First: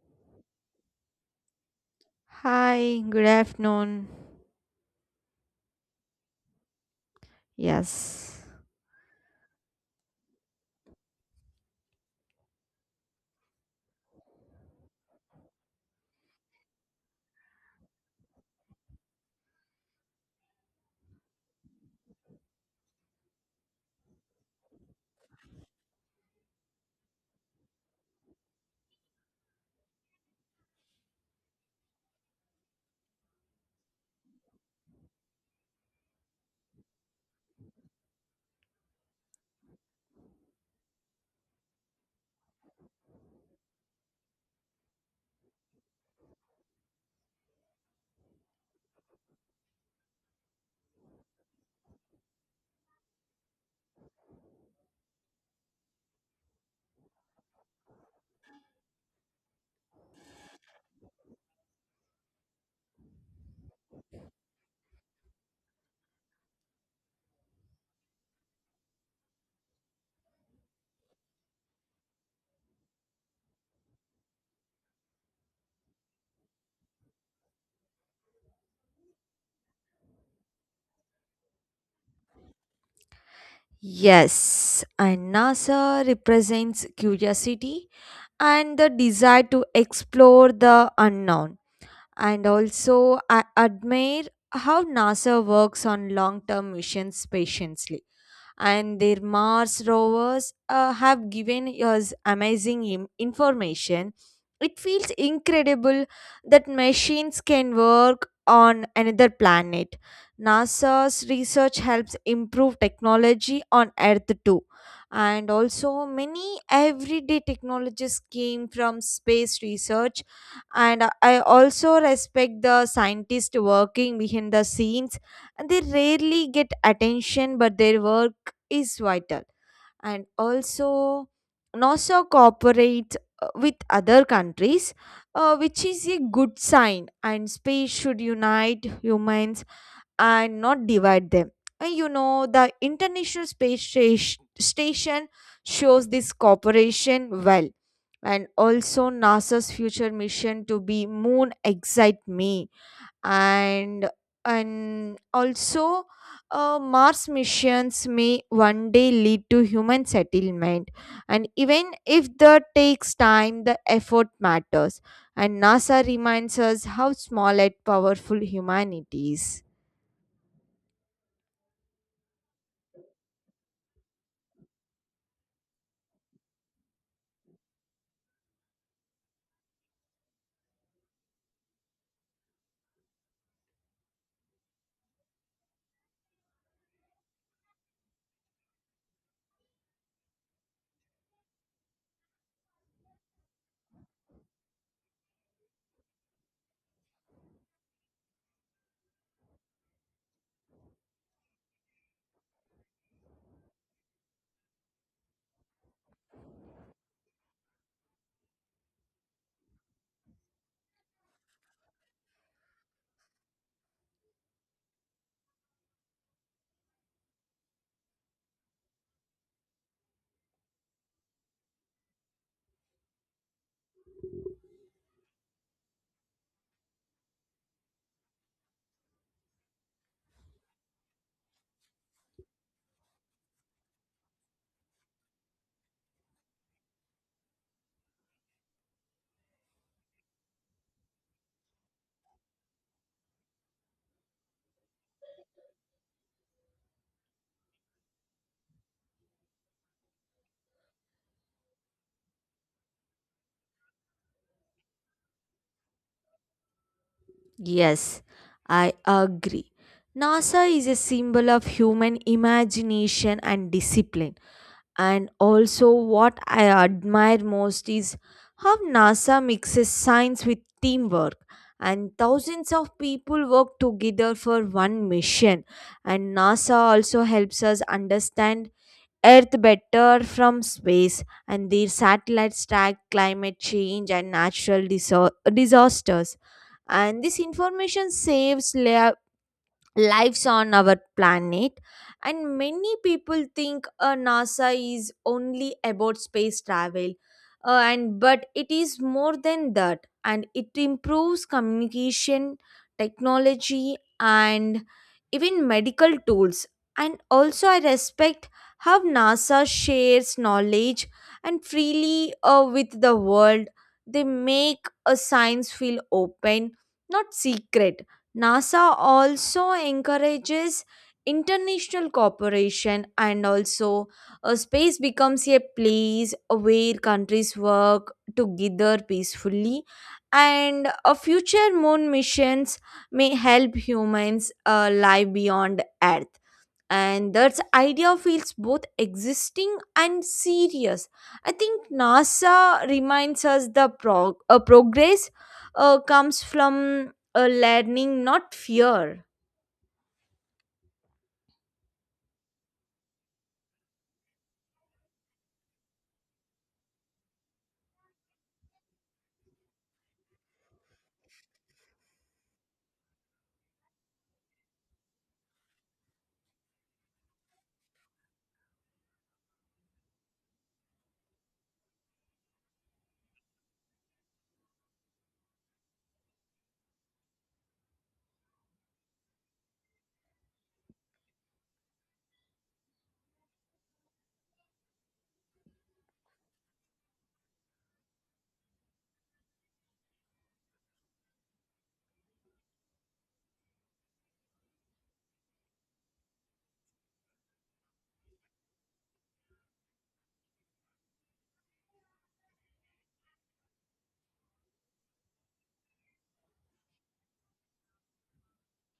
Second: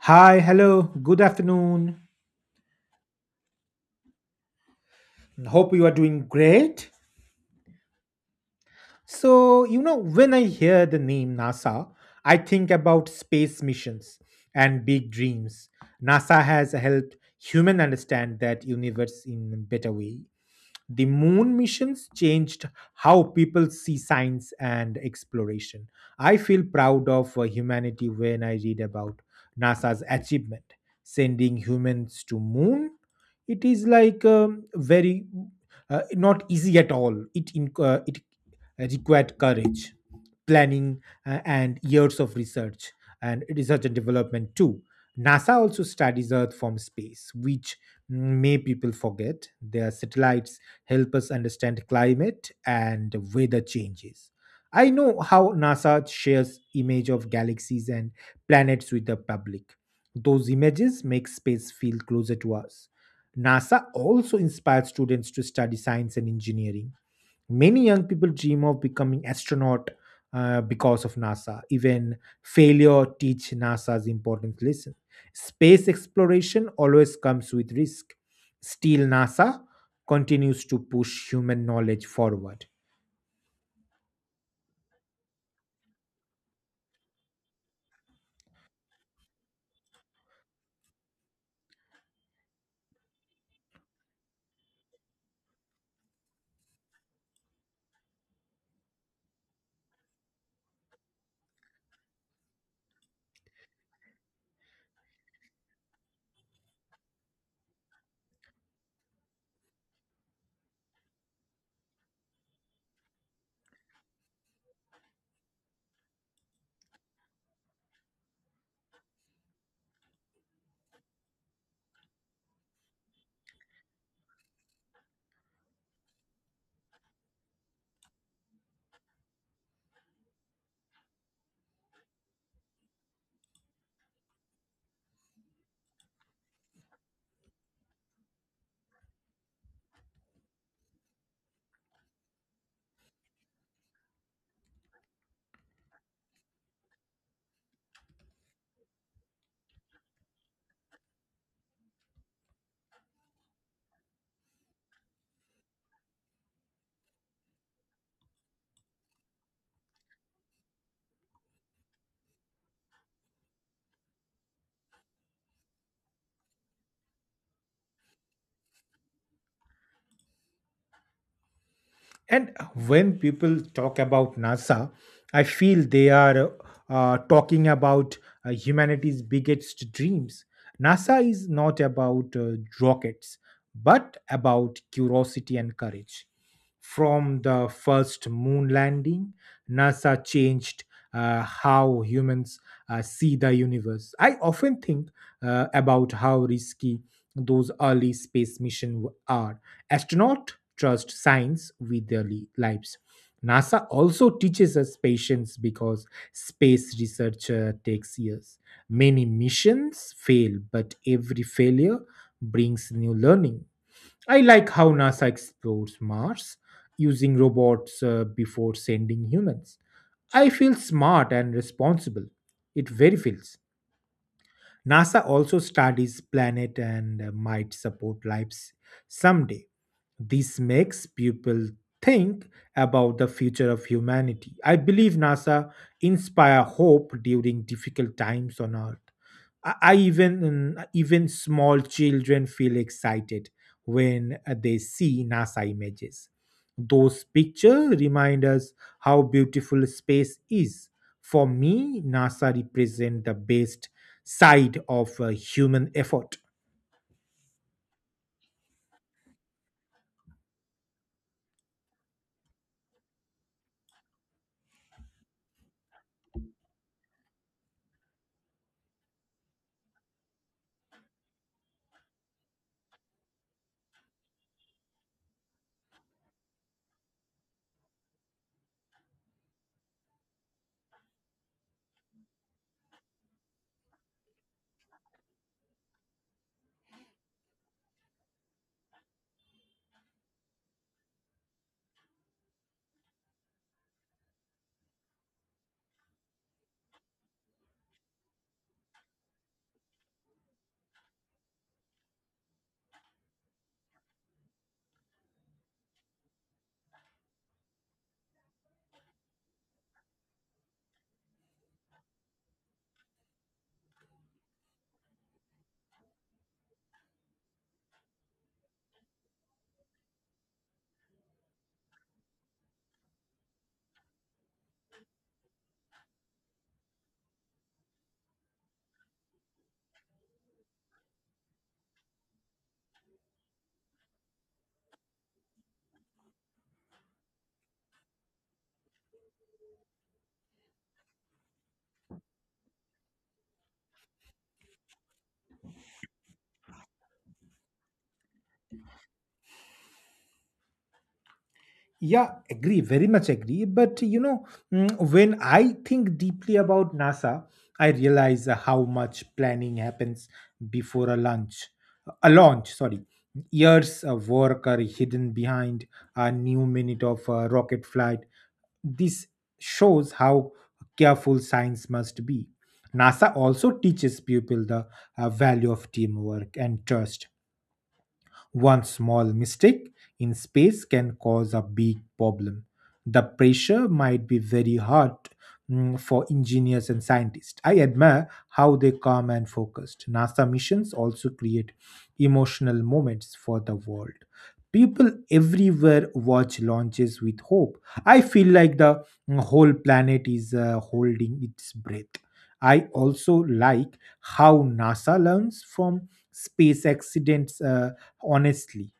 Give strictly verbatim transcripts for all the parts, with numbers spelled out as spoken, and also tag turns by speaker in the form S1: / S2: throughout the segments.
S1: Hi, hello, good afternoon.
S2: Hi, good afternoon.
S1: Hope you are doing great.
S2: Yes.
S1: So, you know, when I hear the name NASA, I think about space missions and big dreams. NASA has helped human understand that universe in a better way. The moon missions changed how people see science and exploration. I feel proud of uh, humanity when I read about NASA's achievement sending humans to moon. It is like um, very uh, not easy at all. It in, uh, it required courage, planning, uh, and years of research and research and development too. NASA also studies Earth from space, which may people forget. Their satellites help us understand climate and weather changes. I know how NASA shares image of galaxies and planets with the public. Those images make space feel closer to us. NASA also inspires students to study science and engineering. Many young people dream of becoming astronaut uh, because of NASA. Even failure teach NASA's important lesson. Space exploration always comes with risk. Still, NASA continues to push human knowledge forward.
S2: Yes, and NASA represents curiosity and the desire to explore the unknown. And also, I admire how NASA works on long term missions patiently, and their Mars rovers uh, have given us amazing im- information. It feels incredible that machines can work on another planet. NASA's research helps improve technology on Earth too. And also, many everyday technologies came from space research. And I also respect the scientists working behind the scenes, and they rarely get attention but their work is vital. And also, NASA cooperates uh, with other countries, uh, which is a good sign, and space should unite humans and not divide them. And you know the international space Stas- station shows this cooperation well. And also, NASA's future mission to be moon excite me. And and also, uh, Mars missions may one day lead to human settlement, and even if that takes time the effort matters. And NASA reminds us how small and powerful humanity is.
S1: And when people talk about NASA, I feel they are uh, talking about uh, humanity's biggest dreams. NASA is not about uh, rockets, but about curiosity and courage. From the first moon landing, NASA changed uh, how humans uh, see the universe. I often think uh, about how risky those early space missions are. Astronauts trust science with their li- lives. NASA also teaches us patience because space research uh, takes years. Many missions fail, but every failure brings new learning. I like how NASA explores Mars using robots uh, before sending humans. I feel smart and responsible. It very feels. NASA also studies planet and uh, might support lives someday. This makes people think about the future of humanity. I believe NASA inspire hope during difficult times on Earth. I, I even mm, even small children feel excited when uh, they see NASA images. Those pictures remind us how beautiful space is. For me, NASA represents the best side of uh, human effort.
S2: Yes, I agree. NASA is a symbol of human imagination and discipline. And also, what I admire most is how NASA mixes science with teamwork. And thousands of people work together for one mission. And NASA also helps us understand Earth better from space. And their satellites track climate change and natural disa- disasters. And this information saves la- lives on our planet. And many people think uh, NASA is only about space travel, uh, and but it is more than that, and it improves communication technology and even medical tools. And also, I respect how NASA shares knowledge and freely uh, with the world. They make a science feel open, not secret. NASA also encourages international cooperation. And also, uh, space becomes a place where countries work together peacefully, and a future moon missions may help humans uh, live beyond Earth. And that idea feels both existing and serious. I think NASA reminds us the prog- uh, progress uh, comes from uh, learning, not fear.
S1: Yeah, agree, very much agree. But you know, mm, when I think deeply about NASA, I realize uh, how much planning happens before a launch. A launch, sorry. Years of work are hidden behind a new minute of uh, rocket flight. This shows how careful science must be. NASA also teaches people the uh, value of teamwork and trust. One small mistake in space can cause a big problem. The pressure might be very hard mm, for engineers and scientists. I admire how they calm and focused. NASA missions also create emotional moments for the world. People everywhere watch launches with hope. I feel like the mm, whole planet is uh, holding its breath. I also like how NASA learns from space accidents uh, honestly,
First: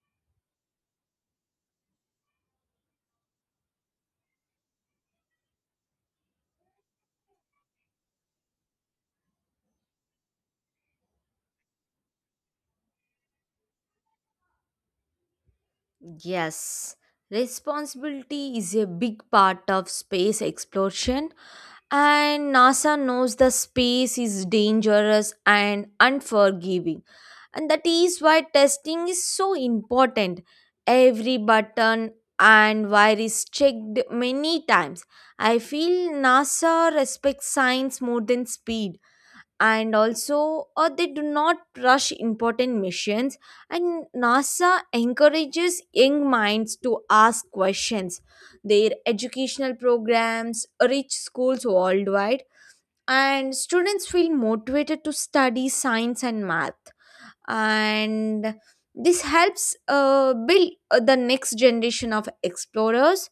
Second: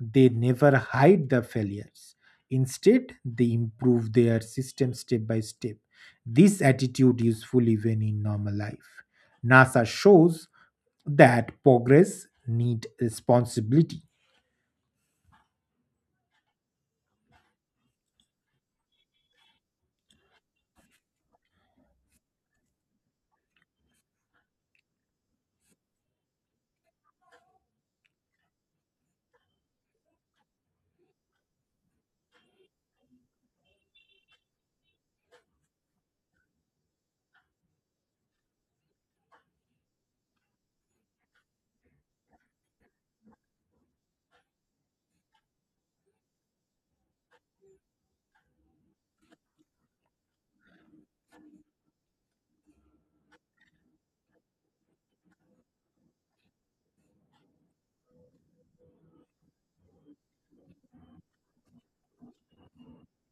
S1: they never hide the failures. Instead, they improve their system step by step. This attitude is full even in normal life. Nasa shows that progress need responsibility.
S2: Yes, responsibility is a big part of space exploration, and NASA knows the space is dangerous and unforgiving. And that is why testing is so important. Every button and wire is checked many times. I feel NASA respects science more than speed. And also, uh, they do not rush important missions. And NASA encourages young minds to ask questions. Their educational programs reach schools worldwide, and students feel motivated to study science and math. And this helps uh, build uh, the next generation of explorers.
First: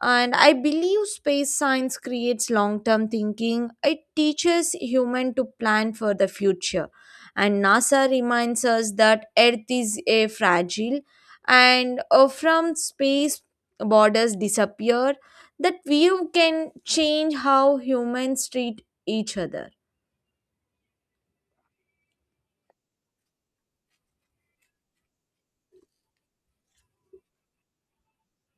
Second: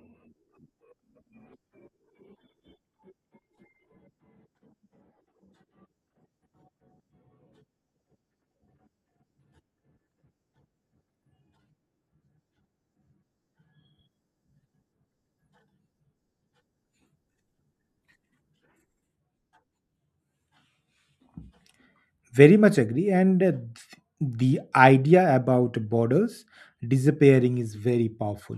S2: And I believe space science creates long term thinking. It teaches human to plan for the future. And NASA reminds us that earth is a fragile, and uh, from space borders disappear. That view can change how humans treat each other.
S1: Very much agree. And uh, th- the idea about borders disappearing is very powerful.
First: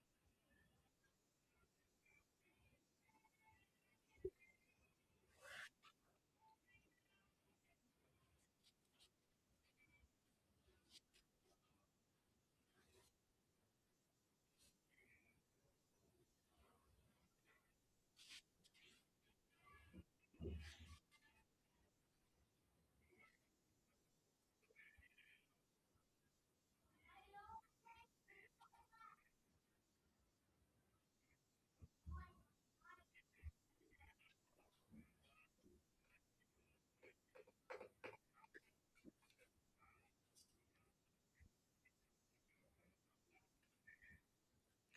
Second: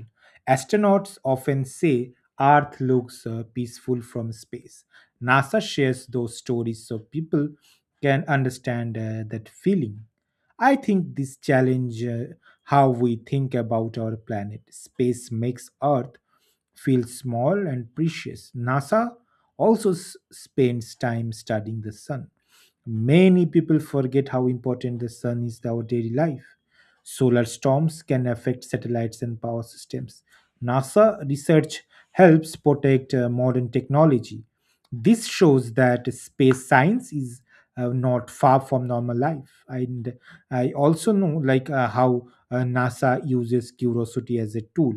S1: Astronauts often say Earth looks uh, peaceful from space. NASA shares those stories so people can understand uh, that feeling. I think this challenge uh, how we think about our planet. Space makes Earth feel small and precious. NASA also s- spends time studying the sun. Many people forget how important the sun is to our daily life. Solar storms can affect satellites and power systems. NASA research helps protect uh, modern technology. This shows that space science is uh, not far from normal life. And I also know like uh, how uh, NASA uses curiosity as a tool.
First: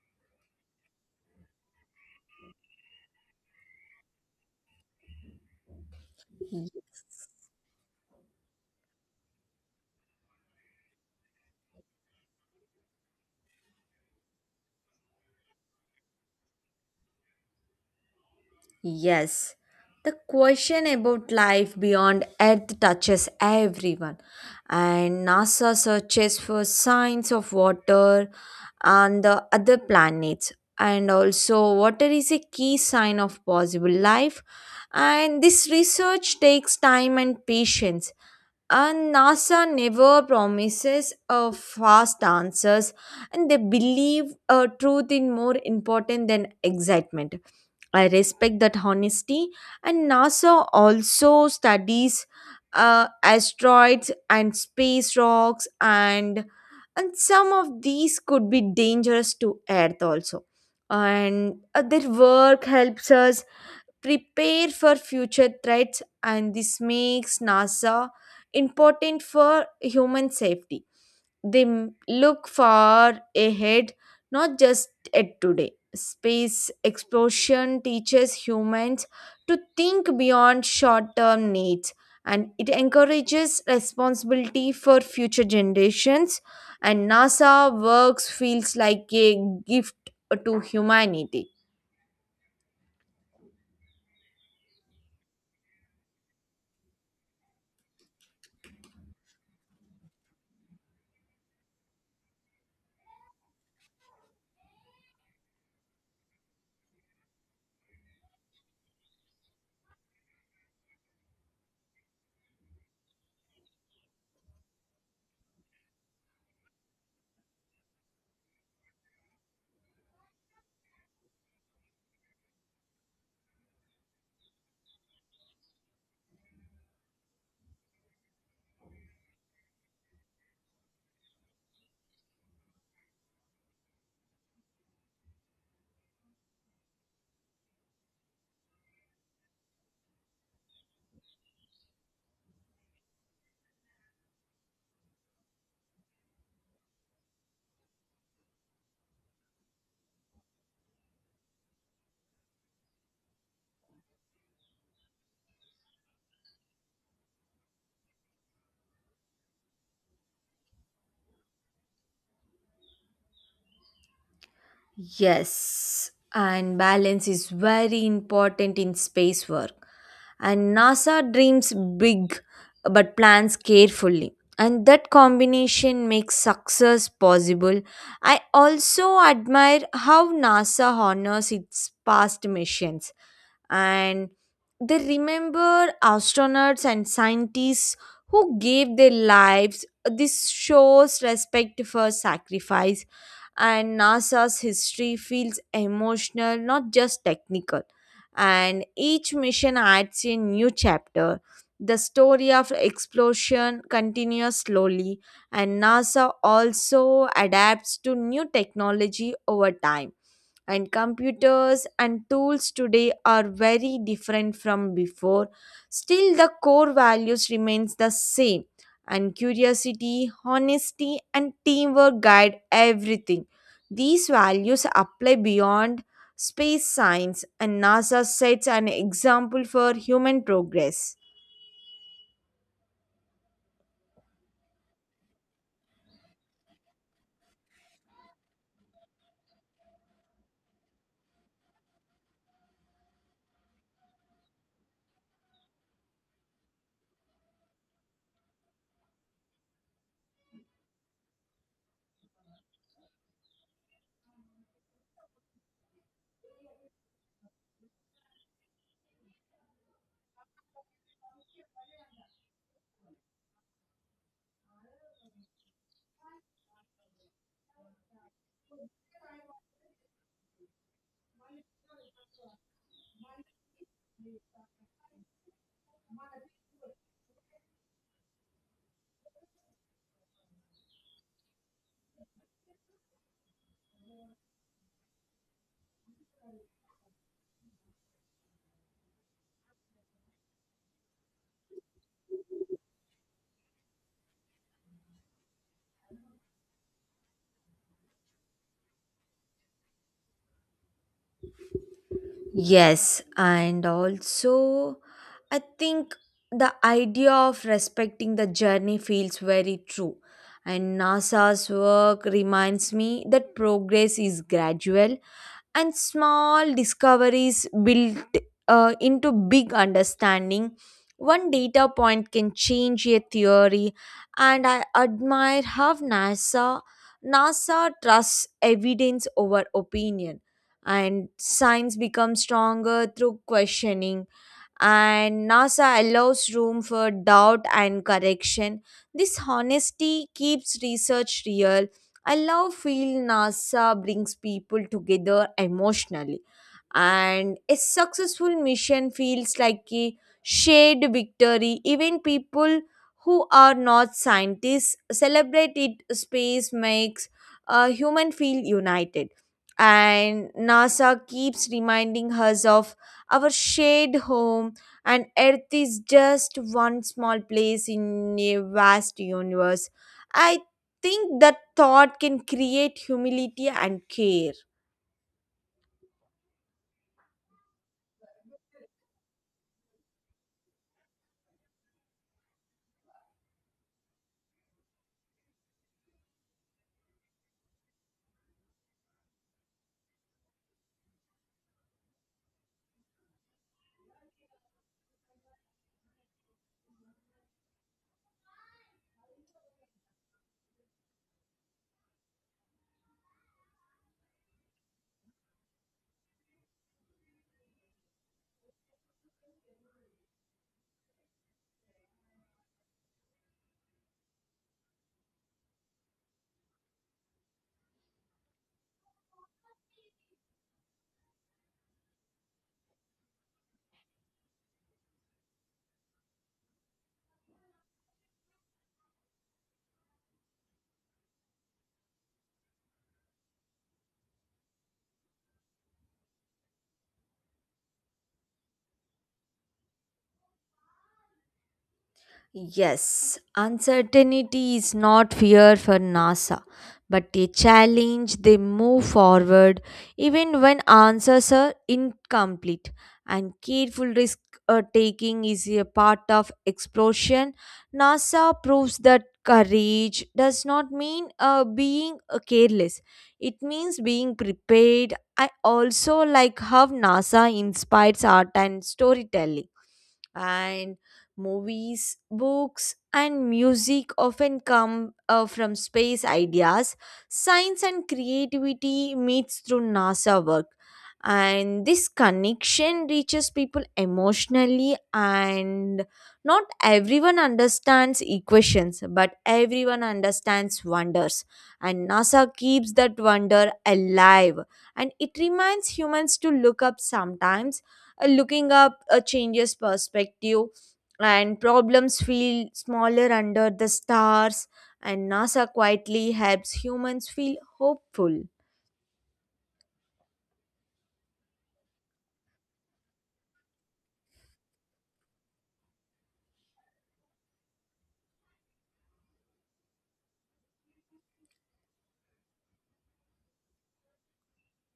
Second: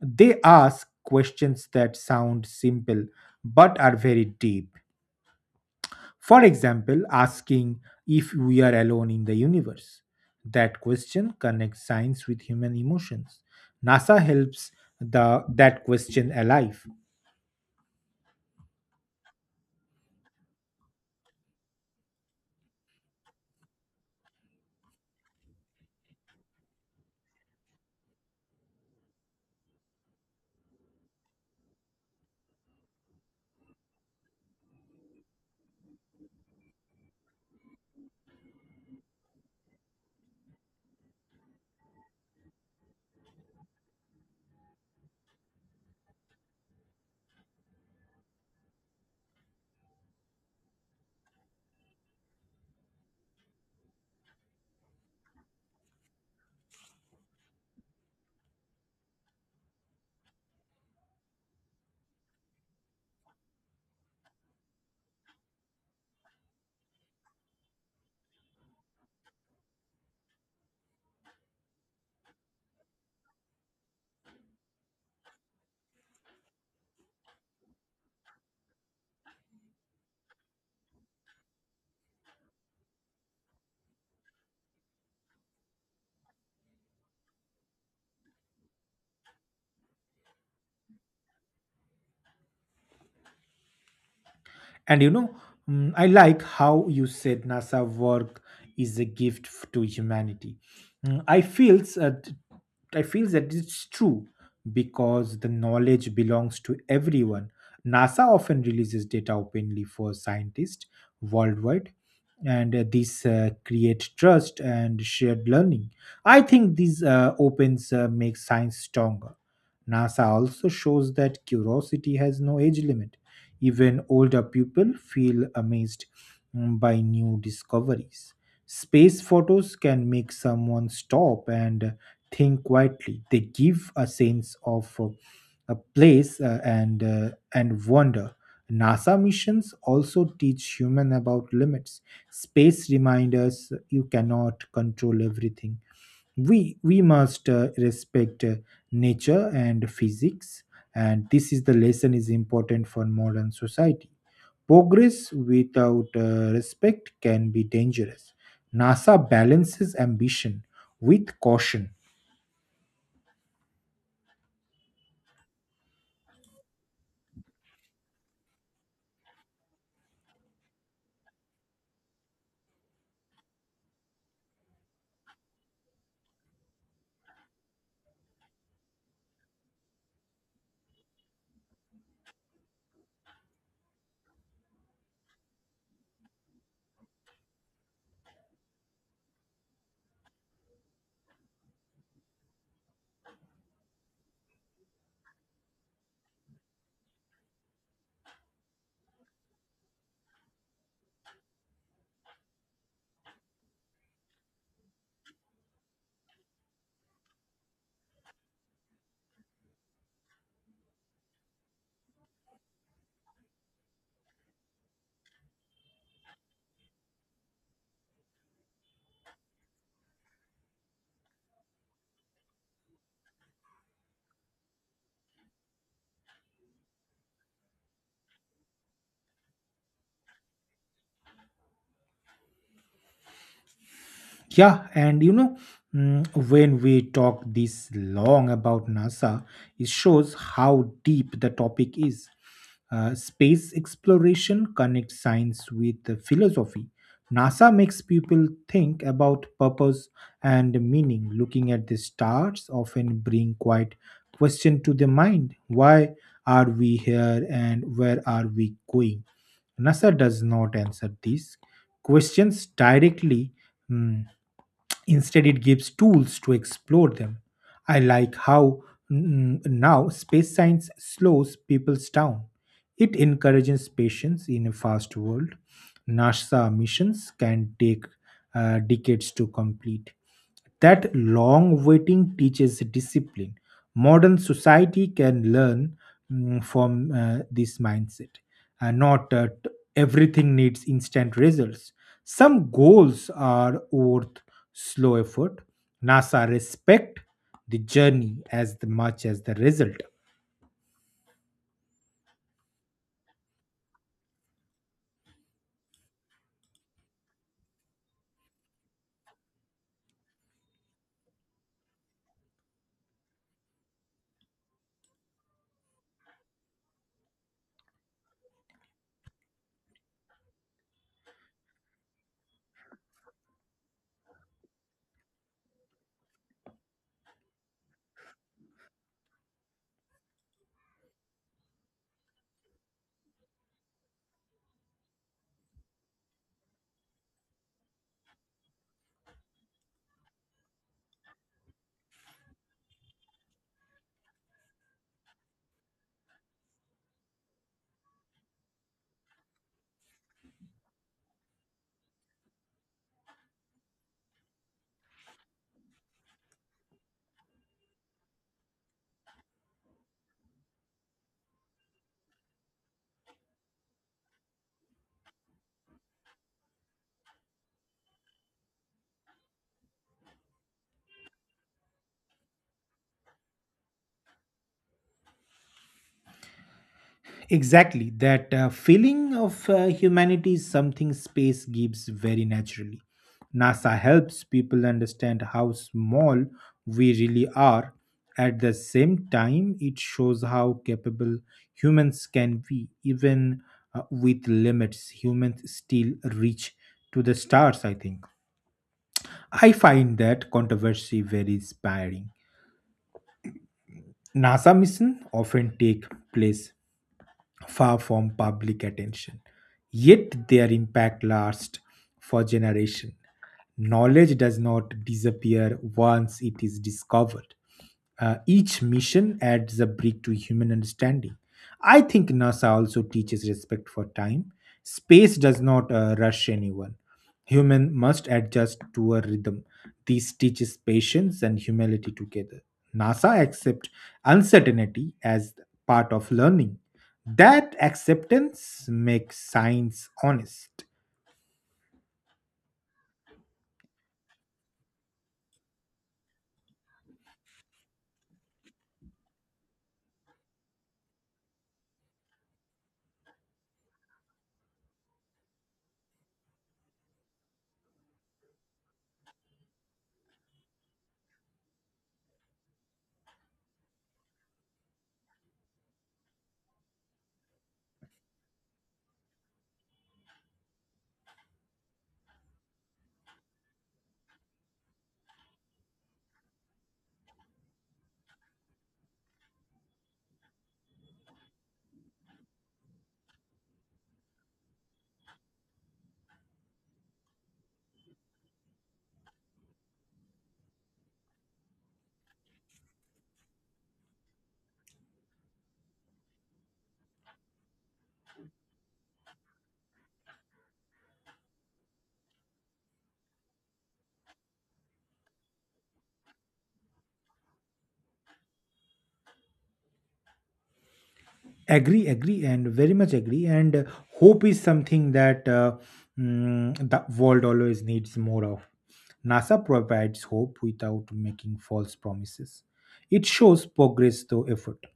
S1: They ask questions that sound simple but are very deep. For example, asking if we are alone in the universe. That question connects science with human emotions. NASA helps the, that question alive.
S2: Yes, the question about life beyond Earth touches everyone, and NASA searches for signs of water on the other planets. And also, water is a key sign of possible life, and this research takes time and patience. And NASA never promises uh, fast answers, and they believe uh, truth is more important than excitement. I respect that honesty, and NASA also studies uh, asteroids and space rocks, and and some of these could be dangerous to Earth also. And uh, their work helps us prepare for future threats, and this makes NASA important for human safety. They m- look far ahead, not just at today. Space exploration teaches humans to think beyond short term needs, and it encourages responsibility for future generations. And NASA works feels like a gift to humanity.
S1: And you know, mm, I like how you said NASA work is a gift f- to humanity. Mm, I feels that I feel that it's true because the knowledge belongs to everyone. NASA often releases data openly for scientists worldwide, and uh, this uh, create trust and shared learning. I think these uh, opens uh, make science stronger. NASA also shows that curiosity has no age limit. Even older people feel amazed mm, by new discoveries. Space photos can make someone stop and think quietly. They give a sense of uh, a place uh, and uh, and wonder. NASA missions also teach human about limits. Space remind us you cannot control everything. We we must uh, respect uh, nature and physics. And this is the lesson is important for modern society. Progress without uh, respect can be dangerous. Nasa balances ambition with caution.
S2: Yes, and balance is very important in space work. And NASA dreams big but plans carefully. And that combination makes success possible. I also admire how NASA honors its past missions, and they remember astronauts and scientists who gave their lives. This shows respect for sacrifice, and NASA's history feels emotional, not just technical. And each mission adds a new chapter. The story of explosion continues slowly, and NASA also adapts to new technology over time. And computers and tools today are very different from before. Still, the core values remains the same, and curiosity, honesty and teamwork guide everything. These values apply beyond space science, and NASA sets an example for human progress.
S1: Yeah, and you know, mm, when we talk this long about NASA, it shows how deep the topic is. Uh, space exploration connects science with the philosophy. NASA makes people think about purpose and meaning. Looking at the stars often bring quite question to the mind. Why are we here and where are we going? NASA does not answer these questions directly. mm, Instead, it gives tools to explore them. I like how mm, now space science slows people down. It encourages patience in a fast world. NASA missions can take uh, decades to complete. That long waiting teaches discipline. Modern society can learn mm, from uh, this mindset. Uh, not uh, t- everything needs instant results. Some goals are worth slow effort. NASA respect the journey as the- much as the result.
S2: Yes, and also I think the idea of respecting the journey feels very true. And NASA's work reminds me that progress is gradual, and small discoveries built uh, into big understanding. One data point can change a theory, and I admire how NASA NASA trusts evidence over opinion. And science becomes stronger through questioning, and NASA allows room for doubt and correction. This honesty keeps research real. I love feel NASA brings people together emotionally, and a successful mission feels like a shared victory. Even people who are not scientists celebrate it. Space makes a human feel united, and NASA keeps reminding us of our shared home. And earth is just one small place in a vast universe. I think that thought can create humility and care.
S1: Exactly, that uh, feeling of uh, humanity is something space gives very naturally. NASA helps people understand how small we really are. At the same time, it shows how capable humans can be. Even uh, with limits, humans still reach to the stars, I think. I find that controversy very inspiring. NASA missions often take place far from public attention, yet their impact lasts for generations. Knowledge does not disappear once it is discovered. Uh, each mission adds a brick to human understanding. I think NASA also teaches respect for time. Space does not uh, rush anyone. Human must adjust to a rhythm. This teaches patience and humility together. NASA accepts uncertainty as part of learning. That acceptance makes science honest.
S2: Yes, uncertainty is not fear for NASA, but a challenge. They move forward even when answers are incomplete. And careful risk uh, taking is a part of exploration. NASA proves that courage does not mean uh, being uh, careless, it means being prepared. I also like how NASA inspires art and storytelling, and movies, books, and music often come uh, from space ideas. Science and creativity meets through NASA work, and this connection reaches people emotionally. And not everyone understands equations, but everyone understands wonders, and NASA keeps that wonder alive. And it reminds humans to look up sometimes. Uh, looking up uh, changes perspective, and problems feel smaller under the stars. And NASA quietly helps humans feel hopeful.
S1: Agree, agree, and very much agree. And uh, hope is something that uh, mm, the world always needs more of. Nasa provides hope without making false promises. It shows progress through effort,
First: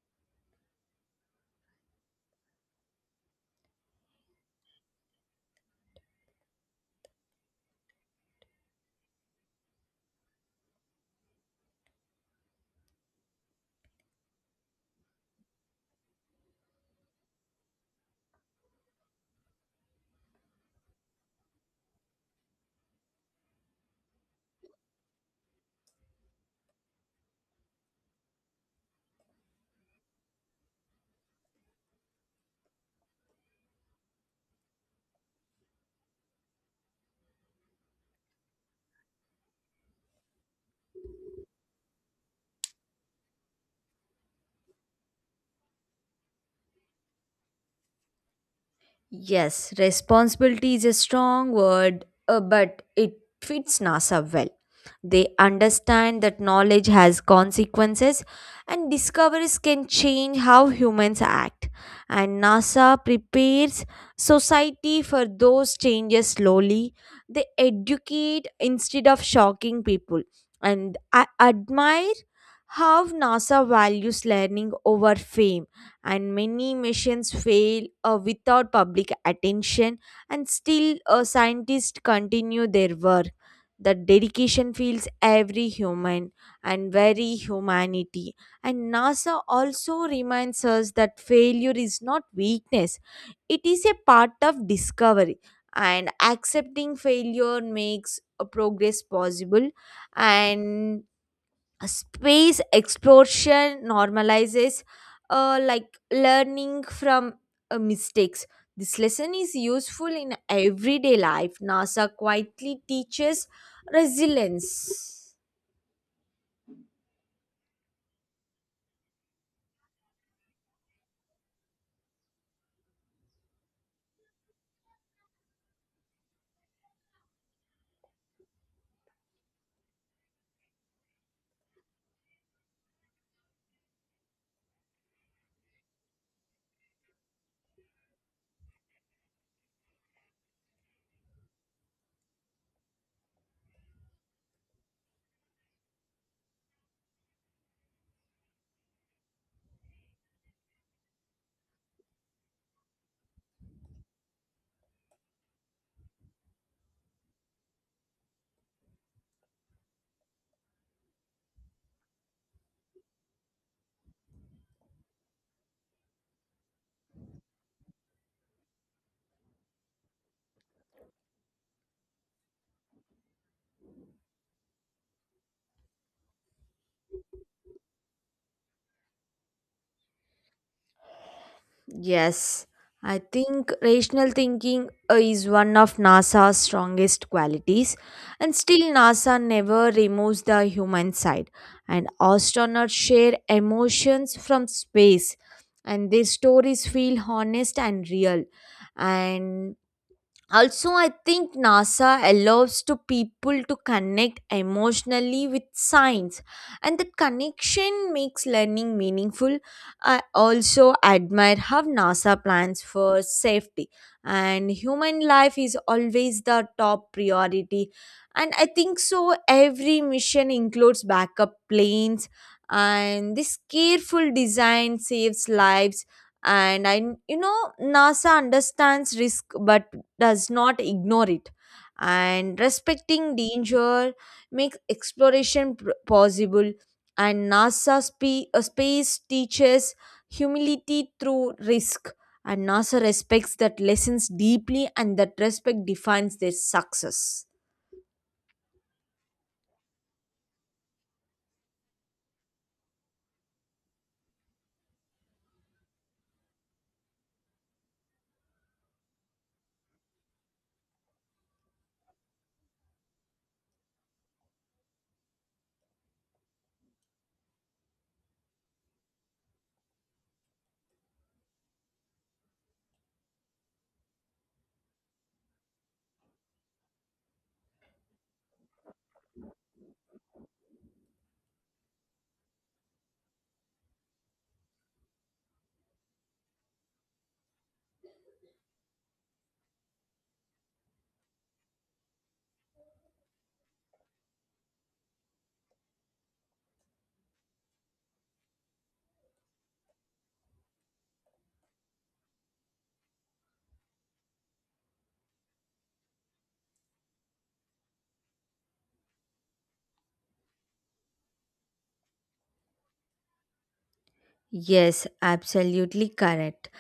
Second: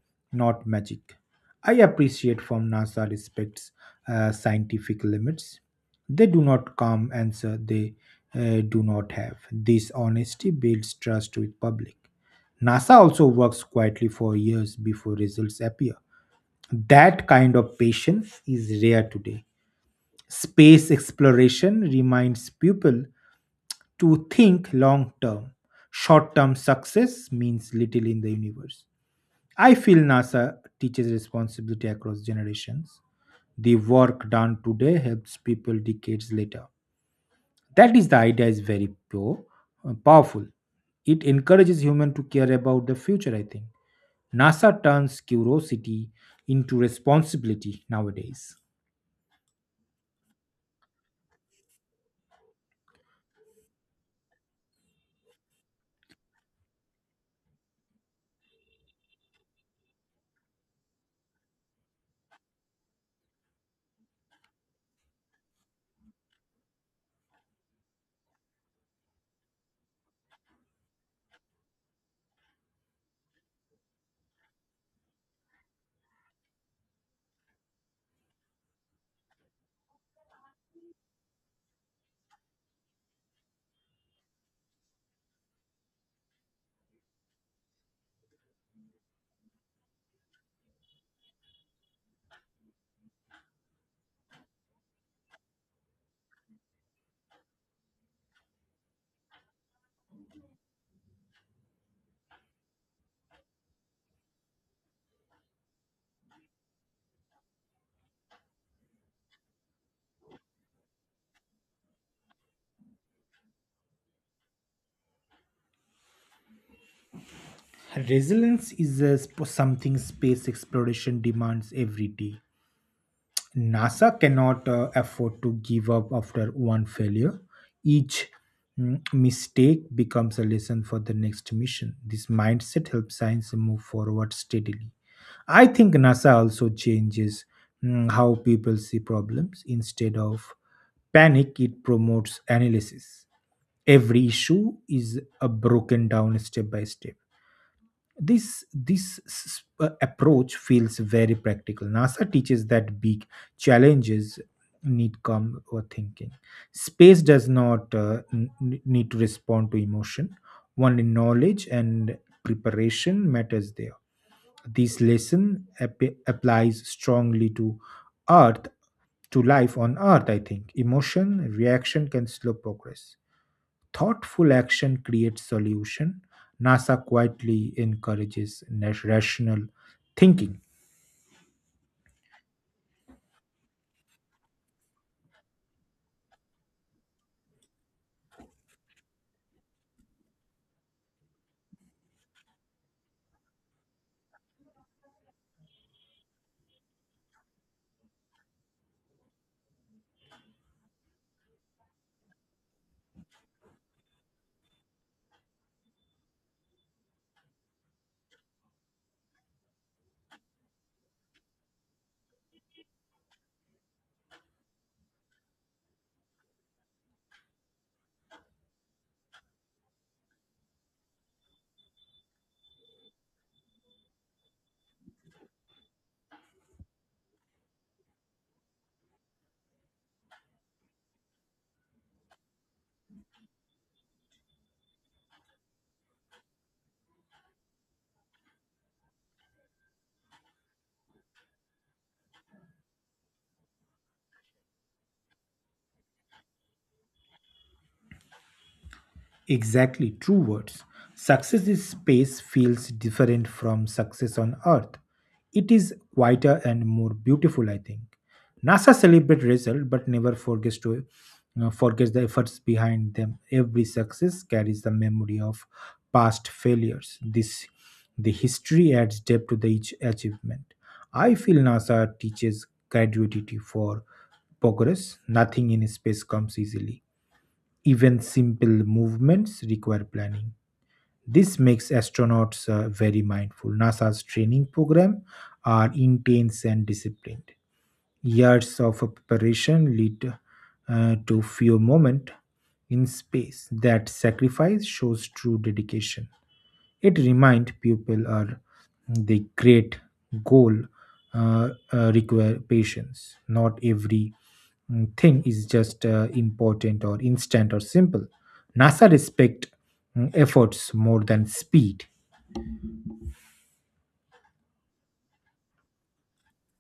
S1: not magic. I appreciate from nasa respects uh, scientific limits. They do not come answer they uh, do not have. This honesty builds trust with public. Nasa also works quietly for years before results appear. That kind of patience is rare today. Space exploration reminds people to think long term. Short term success means little in the universe. I feel NASA teaches responsibility across generations. The work done today helps people decades later. That is the idea is very pure, uh, powerful. It encourages human to care about the future, I think. NASA turns curiosity into responsibility nowadays.
S2: Yes, responsibility is a strong word, uh, but it fits NASA well. They understand that knowledge has consequences, and discoveries can change how humans act. And NASA prepares society for those changes slowly. They educate instead of shocking people. And I admire how NASA values learning over fame. And many missions fail uh, without public attention, and still uh, scientists continue their work. The dedication feels every human and very humanity. And NASA also reminds us that failure is not weakness, it is a part of discovery. And accepting failure makes a progress possible. And a space exploration normalizes uh, like learning from uh, mistakes. This lesson is useful in everyday life. NASA quietly teaches resilience.
S1: Resilience is uh, sp- something space exploration demands every day. NASA cannot uh, afford to give up after one failure. Each mm, mistake becomes a lesson for the next mission. This mindset helps science move forward steadily. I think NASA also changes mm, how people see problems. Instead of panic, it promotes analysis. Every issue is uh, broken down step by step. This this s- uh, approach feels very practical. Nasa teaches that big challenges need calm or thinking. Space does not uh, n- n- need to respond to emotion. Only knowledge and preparation matters there. This lesson ap- applies strongly to earth, to life on earth. I think emotion reaction can slow progress. Thoughtful action creates solution. Nasa quietly encourages na- rational thinking.
S2: Yes, I think rational thinking uh, is one of NASA's strongest qualities, and still, NASA never removes the human side. And astronauts share emotions from space, and their stories feel honest and real. And also, I think NASA allows to people to connect emotionally with science, and that connection makes learning meaningful. I also admire how NASA plans for safety, and human life is always the top priority. And I think so every mission includes backup planes, and this careful design saves lives. And I, you know, NASA understands risk but does not ignore it. And respecting danger makes exploration pr- possible. And NASA spe- uh, space teaches humility through risk, and NASA respects that lessons deeply, and that respect defines their success.
S1: Exactly, true words. Success in space feels different from success on Earth. It is quieter and more beautiful, I think. NASA celebrates result but never forgets to you forgets the efforts behind them. Every success carries the memory of past failures. This the history adds depth to the each achievement. I feel NASA teaches graduity for progress. Nothing in space comes easily. Even simple movements require planning. This makes astronauts uh, very mindful. NASA's training program are intense and disciplined. Years of preparation lead uh, to few moments in space. That sacrifice shows true dedication. It reminds people are the great goal uh, uh, require patience. Not every mm, thing is just uh, important or instant or simple. NASA respect mm, efforts more than speed.
S2: Yes, absolutely correct.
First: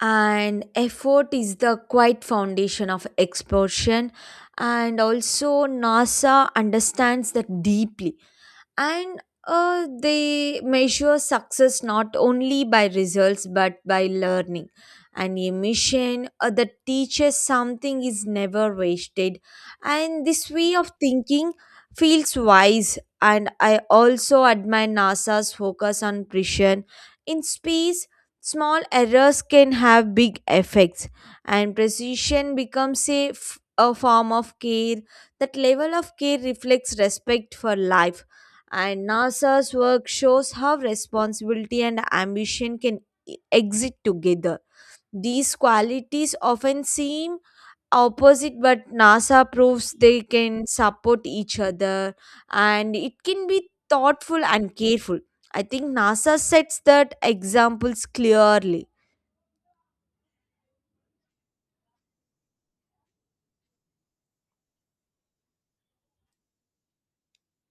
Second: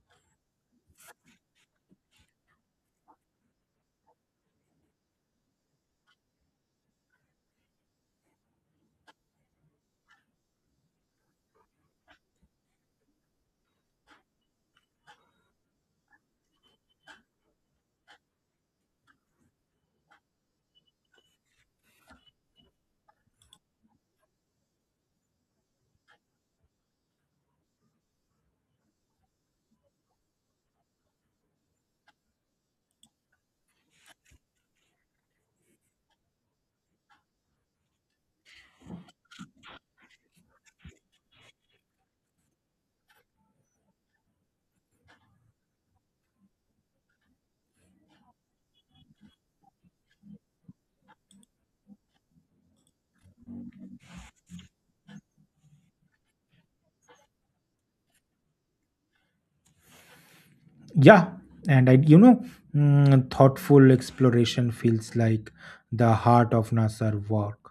S2: And effort is the quiet foundation of exploration, and also NASA understands that deeply. And uh, they measure success not only by results but by learning, and a mission uh, that teaches something is never wasted. And this way of thinking feels wise. And I also admire NASA's focus on precision. In space, small errors can have big effects, and precision becomes a, f- a form of care. That level of care reflects respect for life, and NASA's work shows how responsibility and ambition can e- exist together. These qualities often seem opposite, but NASA proves they can support each other, and it can be thoughtful and careful. I think NASA sets that examples clearly.
S1: Yeah, and I, you know, mm, thoughtful exploration feels like the heart of NASA work.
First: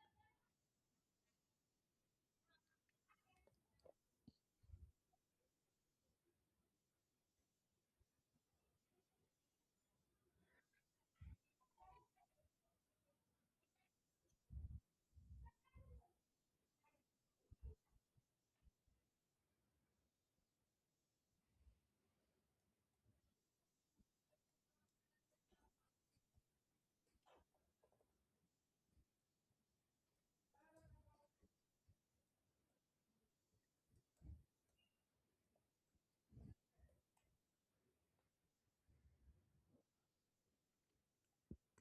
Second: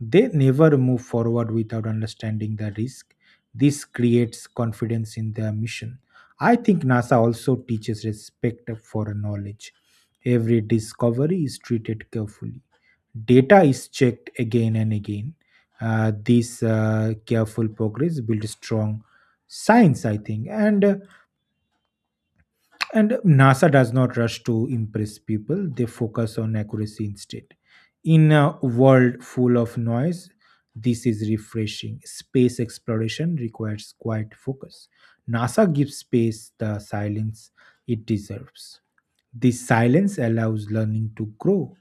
S1: They never move forward without understanding the risk. This creates confidence in their mission. I think NASA also teaches respect for knowledge. Every discovery is treated carefully. Data is checked again and again. Uh, this uh, careful progress builds strong science, I think. And uh, and NASA does not rush to impress people, they focus on accuracy instead. In a world full of noise, this is refreshing. Space exploration requires quiet focus. NASA gives space the silence it deserves. This silence allows learning to grow.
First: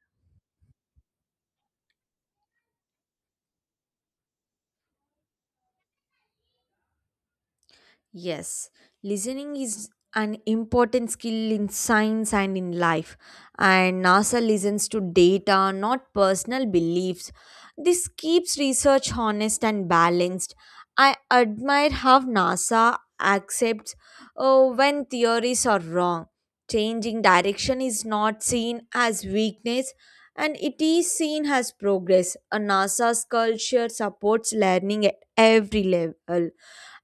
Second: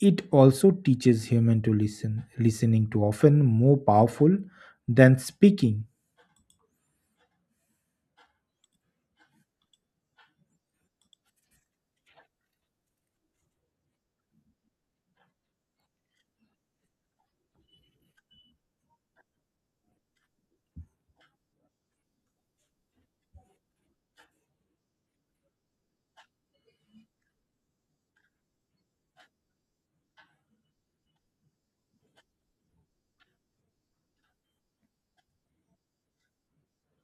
S1: It also teaches human to listen, listening to often more powerful than speaking.
S2: Yes, listening is an important skill in science and in life. And NASA listens to data, not personal beliefs. This keeps research honest and balanced. I admire how NASA accepts uh, when theories are wrong. Changing direction is not seen as weakness, and it is seen as progress. A NASA's culture supports learning at every level.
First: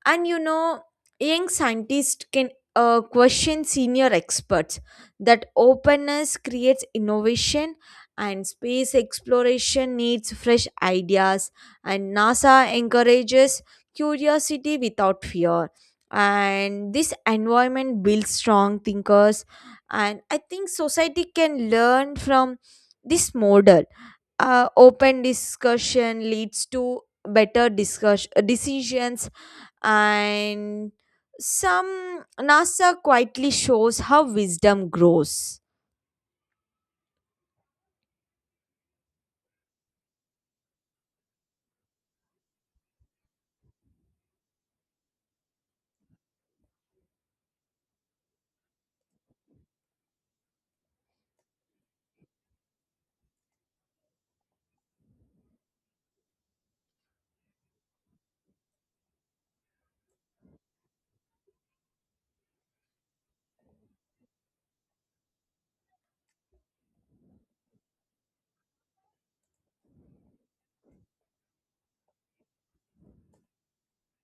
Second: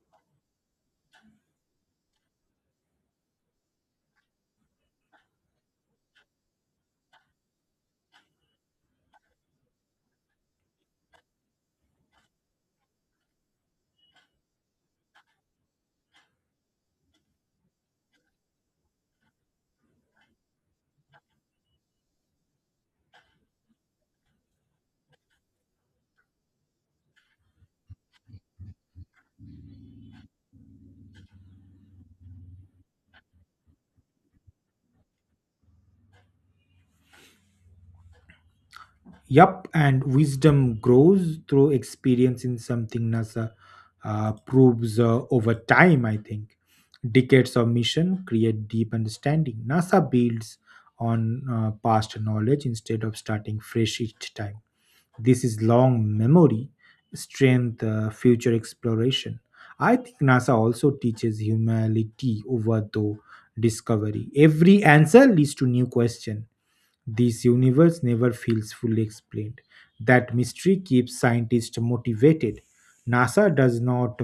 S2: And you know, young scientists can uh, question senior experts. That openness creates innovation, and space exploration needs fresh ideas. And NASA encourages curiosity without fear. And this environment builds strong thinkers. And I think society can learn from this model. Uh, open discussion leads to better discuss- uh, decisions, and some NASA quietly shows how wisdom grows.
S1: Yup, and wisdom grows through experience in something NASA uh, proves uh, over time, I think. Decades of mission create deep understanding. NASA builds on uh, past knowledge instead of starting fresh each time. This is long memory, strength, uh, future exploration. I think NASA also teaches humility over the discovery. Every answer leads to new question. This universe never feels fully explained. That mystery keeps scientists motivated. NASA does not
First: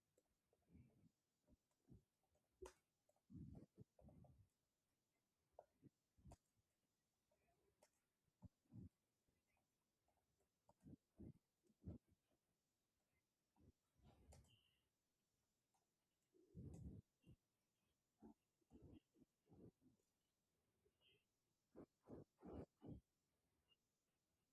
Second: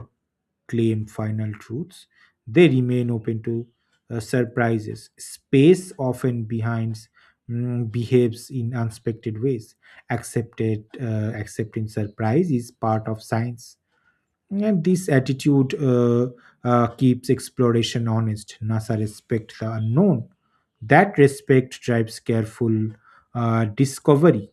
S1: claim final truths, they remain open to uh, surprises. Space often behinds mm, behaves in unexpected ways. Accepted, uh, accepting surprise is part of science. And this attitude uh, uh, keeps exploration honest. NASA respects the unknown. That respect drives careful uh, discovery.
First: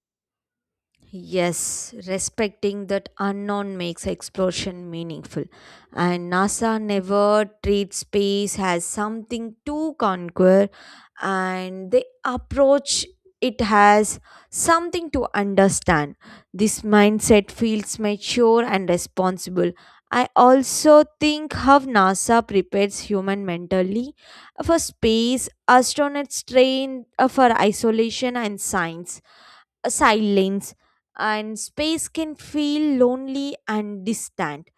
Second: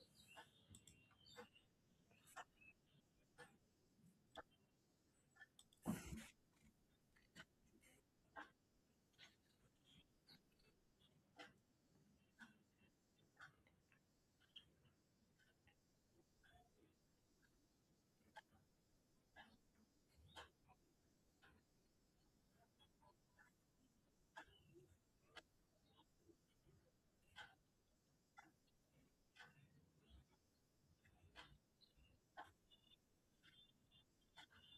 S2: Yes, respecting that unknown makes exploration meaningful. And NASA never treats space as something to conquer, and they approach it as something to understand. This mindset feels mature and responsible. I also think how NASA prepares human mentally for space. Astronauts train uh, for isolation and science, uh, silence. And space can feel lonely and distant.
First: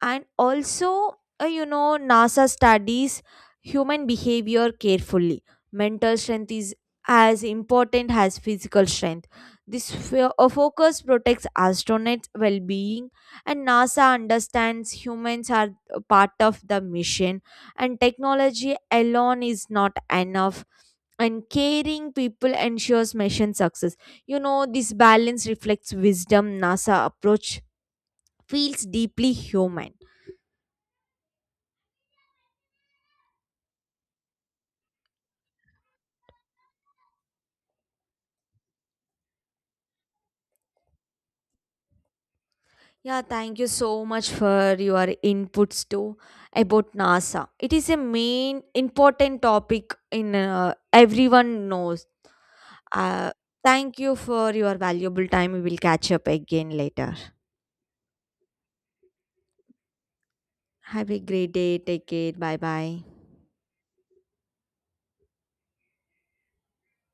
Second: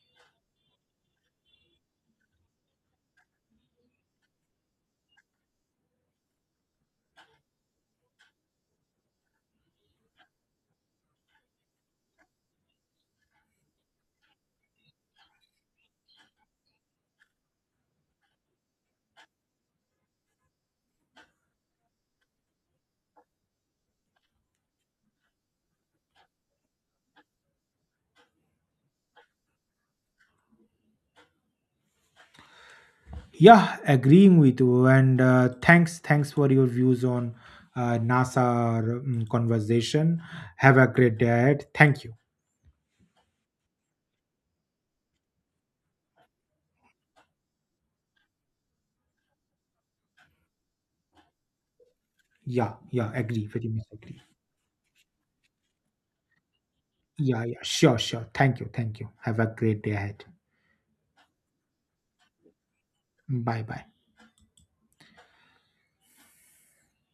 S2: And also, uh, you know, NASA studies human behavior carefully. Mental strength is as important as physical strength. This fo- uh, focus protects astronauts well-being, and NASA understands humans are a part of the mission, and technology alone is not enough, and caring people ensures mission success. You know, this balance reflects wisdom NASA approach feels deeply human.
S1: Yeah, agreeing with you. And uh, thanks, thanks for your views on uh, NASA um, conversation. Have a great day. ahead. Thank you.
S2: Yeah, thank you so much for your inputs too about NASA. It is a main important topic in uh, everyone knows.
S1: Yeah, yeah,
S2: Uh,
S1: agree. Very much
S2: thank you
S1: agree.
S2: for your valuable time. We will catch up again later.
S1: Yeah, yeah, sure, sure. Thank you, thank you. Have a great day ahead.
S2: Have a great day. Take care. Bye bye.
S1: Bye, bye.